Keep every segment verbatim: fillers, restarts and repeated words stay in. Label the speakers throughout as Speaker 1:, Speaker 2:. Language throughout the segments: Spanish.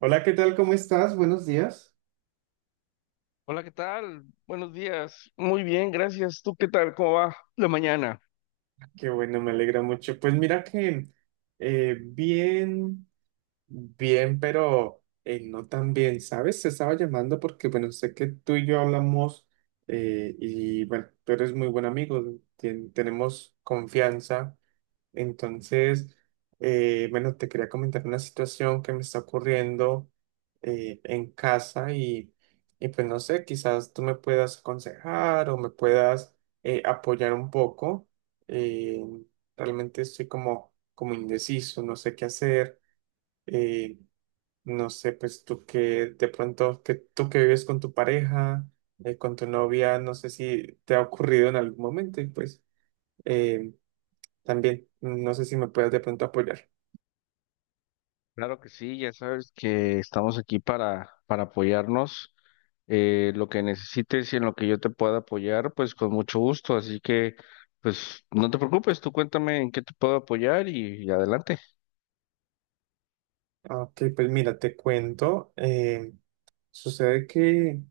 Speaker 1: Hola, ¿qué tal? ¿Cómo estás? Buenos días.
Speaker 2: Hola, ¿qué tal? Buenos días. Muy bien, gracias. ¿Tú qué tal? ¿Cómo va la mañana?
Speaker 1: Qué bueno, me alegra mucho. Pues mira que eh, bien, bien, pero eh, no tan bien, ¿sabes? Te estaba llamando porque, bueno, sé que tú y yo hablamos, eh, y, bueno, tú eres muy buen amigo, ten- tenemos confianza. Entonces, eh, bueno, te quería comentar una situación que me está ocurriendo eh, en casa y, y pues no sé, quizás tú me puedas aconsejar o me puedas eh, apoyar un poco. Eh, Realmente estoy como, como indeciso, no sé qué hacer. eh, no sé, pues tú que de pronto, que tú que vives con tu pareja, eh, con tu novia, no sé si te ha ocurrido en algún momento y pues... em, también, no sé si me puedes de pronto apoyar.
Speaker 2: Claro que sí, ya sabes que estamos aquí para, para apoyarnos. Eh, lo que necesites y en lo que yo te pueda apoyar, pues con mucho gusto. Así que, pues no te preocupes, tú cuéntame en qué te puedo apoyar y, y adelante.
Speaker 1: Ah, ok, pues mira, te cuento. Eh, sucede que,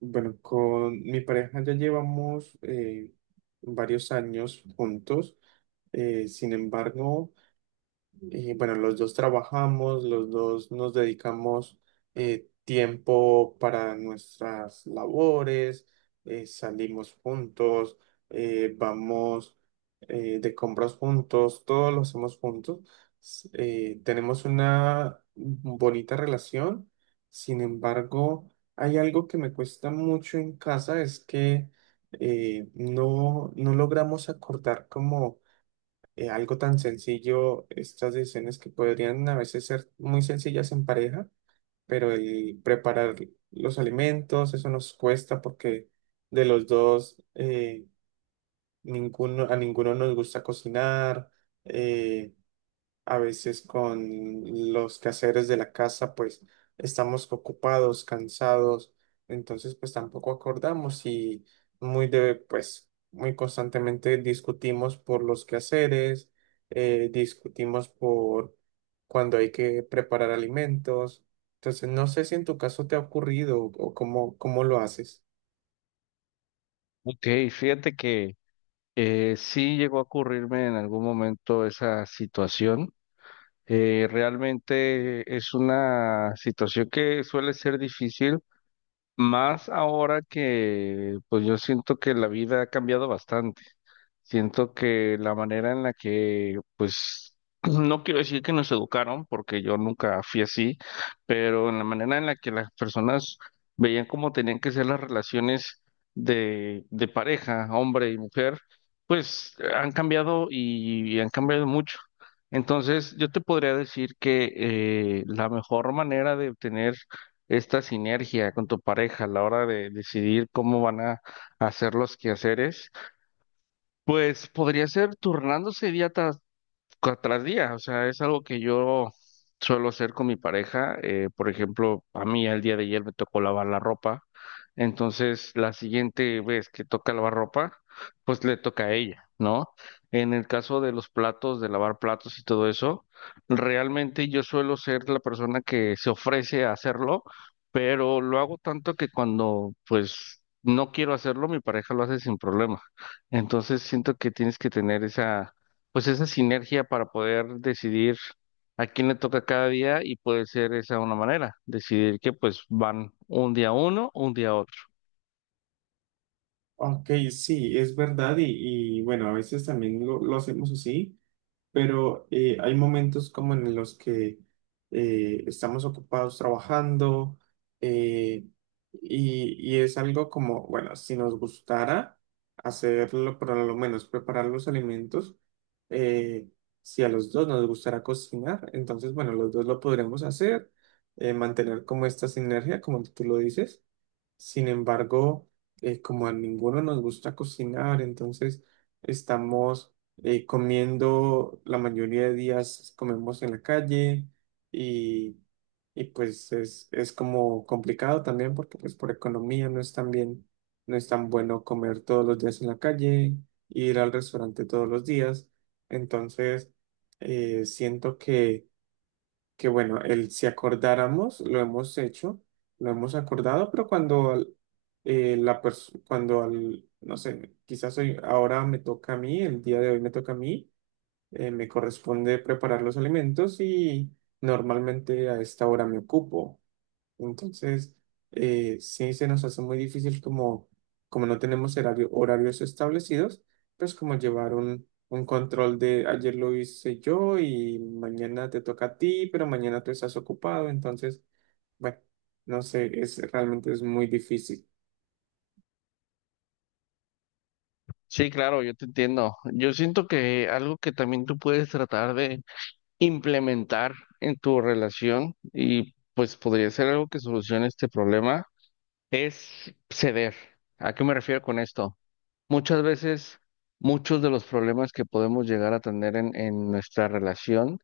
Speaker 1: bueno, con mi pareja ya llevamos, eh, varios años juntos. Eh, sin embargo, y bueno, los dos trabajamos, los dos nos dedicamos eh, tiempo para nuestras labores, eh, salimos juntos, eh, vamos eh, de compras juntos, todo lo hacemos juntos. S- eh, tenemos una bonita relación, sin embargo, hay algo que me cuesta mucho en casa, es que eh, no, no logramos acordar como eh, algo tan sencillo, estas decisiones que podrían a veces ser muy sencillas en pareja, pero el preparar los alimentos, eso nos cuesta porque de los dos, eh, ninguno, a ninguno nos gusta cocinar. eh, a veces con los quehaceres de la casa, pues estamos ocupados, cansados, entonces pues tampoco acordamos y muy de, pues muy constantemente discutimos por los quehaceres, eh, discutimos por cuando hay que preparar alimentos. Entonces no sé si en tu caso te ha ocurrido o cómo, cómo lo haces.
Speaker 2: Ok, fíjate que eh, sí llegó a ocurrirme en algún momento esa situación. Eh, realmente es una situación que suele ser difícil. Más ahora que, pues yo siento que la vida ha cambiado bastante. Siento que la manera en la que, pues, no quiero decir que nos educaron, porque yo nunca fui así, pero en la manera en la que las personas veían cómo tenían que ser las relaciones de, de pareja, hombre y mujer, pues han cambiado y, y han cambiado mucho. Entonces, yo te podría decir que eh, la mejor manera de obtener esta sinergia con tu pareja a la hora de decidir cómo van a hacer los quehaceres, pues podría ser turnándose, idiota cua- tras día, o sea, es algo que yo suelo hacer con mi pareja. Eh, por ejemplo, a mí el día de ayer me tocó lavar la ropa, entonces la siguiente vez que toca lavar ropa, pues le toca a ella, ¿no? En el caso de los platos, de lavar platos y todo eso, realmente yo suelo ser la persona que se ofrece a hacerlo, pero lo hago tanto que cuando, pues, no quiero hacerlo, mi pareja lo hace sin problema. Entonces siento que tienes que tener esa, pues esa sinergia para poder decidir a quién le toca cada día, y puede ser esa una manera, decidir que pues van un día uno, un día otro.
Speaker 1: Ok, sí, es verdad y, y bueno, a veces también lo, lo hacemos así. Pero eh, hay momentos como en los que eh, estamos ocupados trabajando, eh, y, y es algo como, bueno, si nos gustara hacerlo, por lo menos preparar los alimentos, eh, si a los dos nos gustara cocinar, entonces, bueno, los dos lo podremos hacer, eh, mantener como esta sinergia, como tú lo dices. Sin embargo, eh, como a ninguno nos gusta cocinar, entonces estamos eh, comiendo, la mayoría de días comemos en la calle y, y pues es, es como complicado también porque pues por economía no es tan bien, no es tan bueno comer todos los días en la calle, ir al restaurante todos los días. Entonces, eh, siento que que bueno, el si acordáramos, lo hemos hecho, lo hemos acordado, pero cuando eh, la persona, cuando al, no sé, quizás hoy, ahora me toca a mí, el día de hoy me toca a mí, eh, me corresponde preparar los alimentos y normalmente a esta hora me ocupo. Entonces, eh, sí se nos hace muy difícil como, como no tenemos horario- horarios establecidos, pues como llevar un, un control de ayer lo hice yo y mañana te toca a ti, pero mañana tú estás ocupado. Entonces, bueno, no sé, es realmente es muy difícil.
Speaker 2: Sí, claro, yo te entiendo. Yo siento que algo que también tú puedes tratar de implementar en tu relación, y pues podría ser algo que solucione este problema, es ceder. ¿A qué me refiero con esto? Muchas veces, muchos de los problemas que podemos llegar a tener en en nuestra relación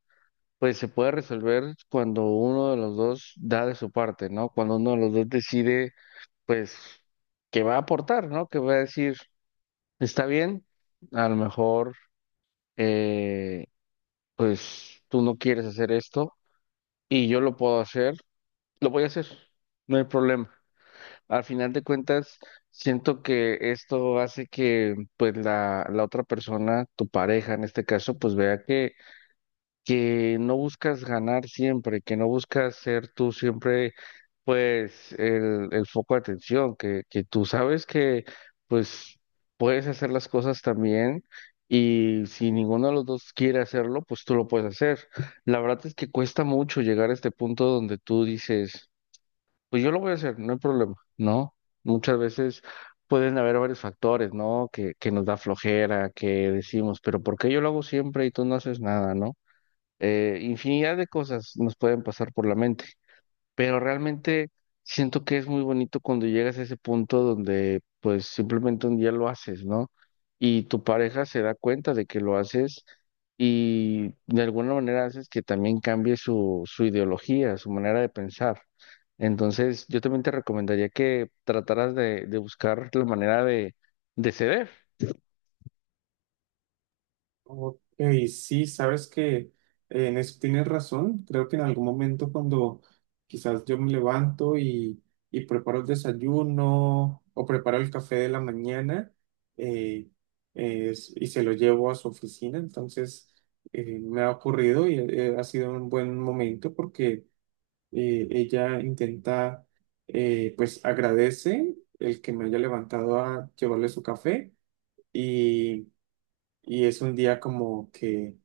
Speaker 2: pues se puede resolver cuando uno de los dos da de su parte, ¿no? Cuando uno de los dos decide, pues, que va a aportar, ¿no? Que va a decir, está bien, a lo mejor, eh, pues, tú no quieres hacer esto y yo lo puedo hacer, lo voy a hacer, no hay problema. Al final de cuentas, siento que esto hace que, pues, la, la otra persona, tu pareja en este caso, pues, vea que, que no buscas ganar siempre, que no buscas ser tú siempre pues el, el foco de atención, que, que tú sabes que pues puedes hacer las cosas también, y si ninguno de los dos quiere hacerlo, pues tú lo puedes hacer. La verdad es que cuesta mucho llegar a este punto donde tú dices, pues yo lo voy a hacer, no hay problema, ¿no? Muchas veces pueden haber varios factores, ¿no? Que, que nos da flojera, que decimos, pero ¿por qué yo lo hago siempre y tú no haces nada, ¿no? Eh, infinidad de cosas nos pueden pasar por la mente, pero realmente siento que es muy bonito cuando llegas a ese punto donde pues simplemente un día lo haces, ¿no? Y tu pareja se da cuenta de que lo haces, y de alguna manera haces que también cambie su, su ideología, su manera de pensar. Entonces, yo también te recomendaría que trataras de, de buscar la manera de, de ceder.
Speaker 1: Ok, sí, sabes que eh, en eso tienes razón. Creo que en algún momento cuando quizás yo me levanto y, y preparo el desayuno o preparo el café de la mañana, eh, es- y se lo llevo a su oficina, entonces eh, me ha ocurrido y eh, ha sido un buen momento porque eh, ella intenta, eh, pues agradece el que me haya levantado a llevarle su café y, y es un día como que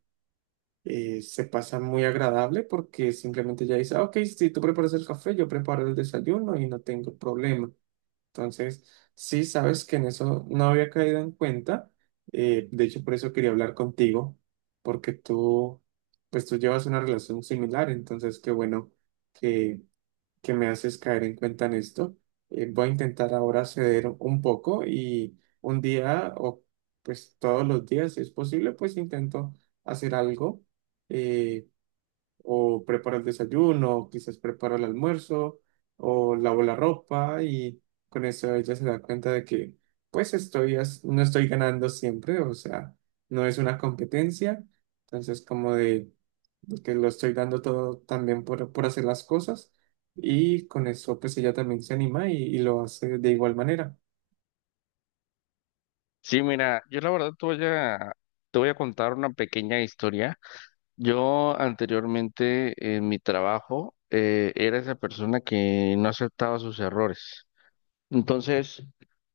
Speaker 1: eh, se pasa muy agradable porque simplemente ya dice: "Ah, ok, si tú preparas el café, yo preparo el desayuno y no tengo problema". Entonces, sí, sabes que en eso no había caído en cuenta. Eh, de hecho, por eso quería hablar contigo, porque tú, pues tú llevas una relación similar, entonces qué bueno que que me haces caer en cuenta en esto. Eh, voy a intentar ahora ceder un poco y un día o pues todos los días, si es posible, pues intento hacer algo, eh, o preparo el desayuno, o quizás preparo el almuerzo o lavo la ropa y con eso ella se da cuenta de que pues estoy, as- no estoy ganando siempre, o sea, no es una competencia. Entonces, como de que lo estoy dando todo también por, por hacer las cosas y con eso pues ella también se anima y, y lo hace de igual manera.
Speaker 2: Sí, mira, yo la verdad te voy a, te voy a contar una pequeña historia. Yo anteriormente en mi trabajo eh, era esa persona que no aceptaba sus errores. Entonces,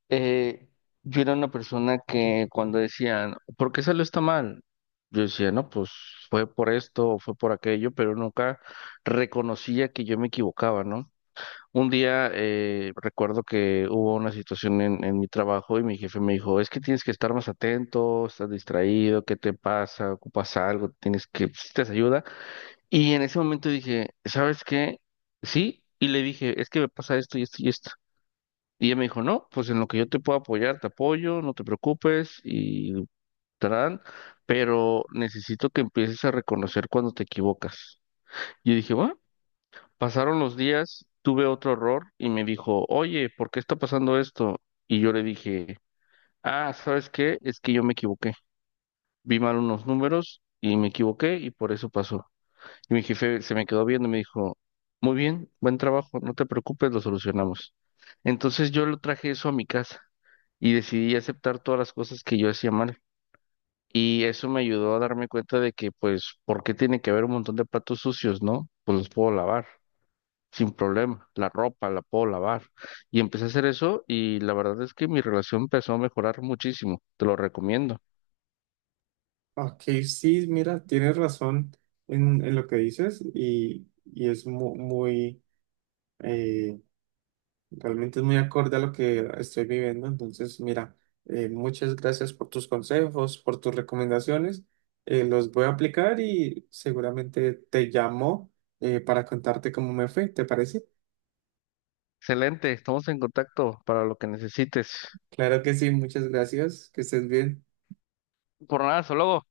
Speaker 2: eh, yo era una persona que cuando decían, ¿por qué salió está mal? Yo decía, no, pues fue por esto o fue por aquello, pero nunca reconocía que yo me equivocaba, ¿no? Un día eh, recuerdo que hubo una situación en, en mi trabajo, y mi jefe me dijo, es que tienes que estar más atento, estás distraído, ¿qué te pasa? ¿Ocupas algo? ¿Tienes que, necesitas ayuda? Y en ese momento dije, ¿sabes qué? Sí, y le dije, es que me pasa esto y esto y esto. Y ella me dijo, no, pues en lo que yo te puedo apoyar, te apoyo, no te preocupes y tarán, pero necesito que empieces a reconocer cuando te equivocas. Yo dije, bueno, pasaron los días, tuve otro error y me dijo, oye, ¿por qué está pasando esto? Y yo le dije, ah, ¿sabes qué? Es que yo me equivoqué. Vi mal unos números y me equivoqué y por eso pasó. Y mi jefe se me quedó viendo y me dijo, muy bien, buen trabajo, no te preocupes, lo solucionamos. Entonces yo lo traje eso a mi casa y decidí aceptar todas las cosas que yo hacía mal. Y eso me ayudó a darme cuenta de que, pues, ¿por qué tiene que haber un montón de platos sucios, no? Pues los puedo lavar sin problema. La ropa la puedo lavar. Y empecé a hacer eso, y la verdad es que mi relación empezó a mejorar muchísimo. Te lo recomiendo.
Speaker 1: Ok, sí, mira, tienes razón en, en lo que dices y, y es mu- muy, eh, realmente es muy acorde a lo que estoy viviendo. Entonces, mira, eh, muchas gracias por tus consejos, por tus recomendaciones. Eh, los voy a aplicar y seguramente te llamo eh, para contarte cómo me fue, ¿te parece?
Speaker 2: Excelente, estamos en contacto para lo que necesites.
Speaker 1: Claro que sí, muchas gracias, que estés bien.
Speaker 2: Por nada, hasta luego.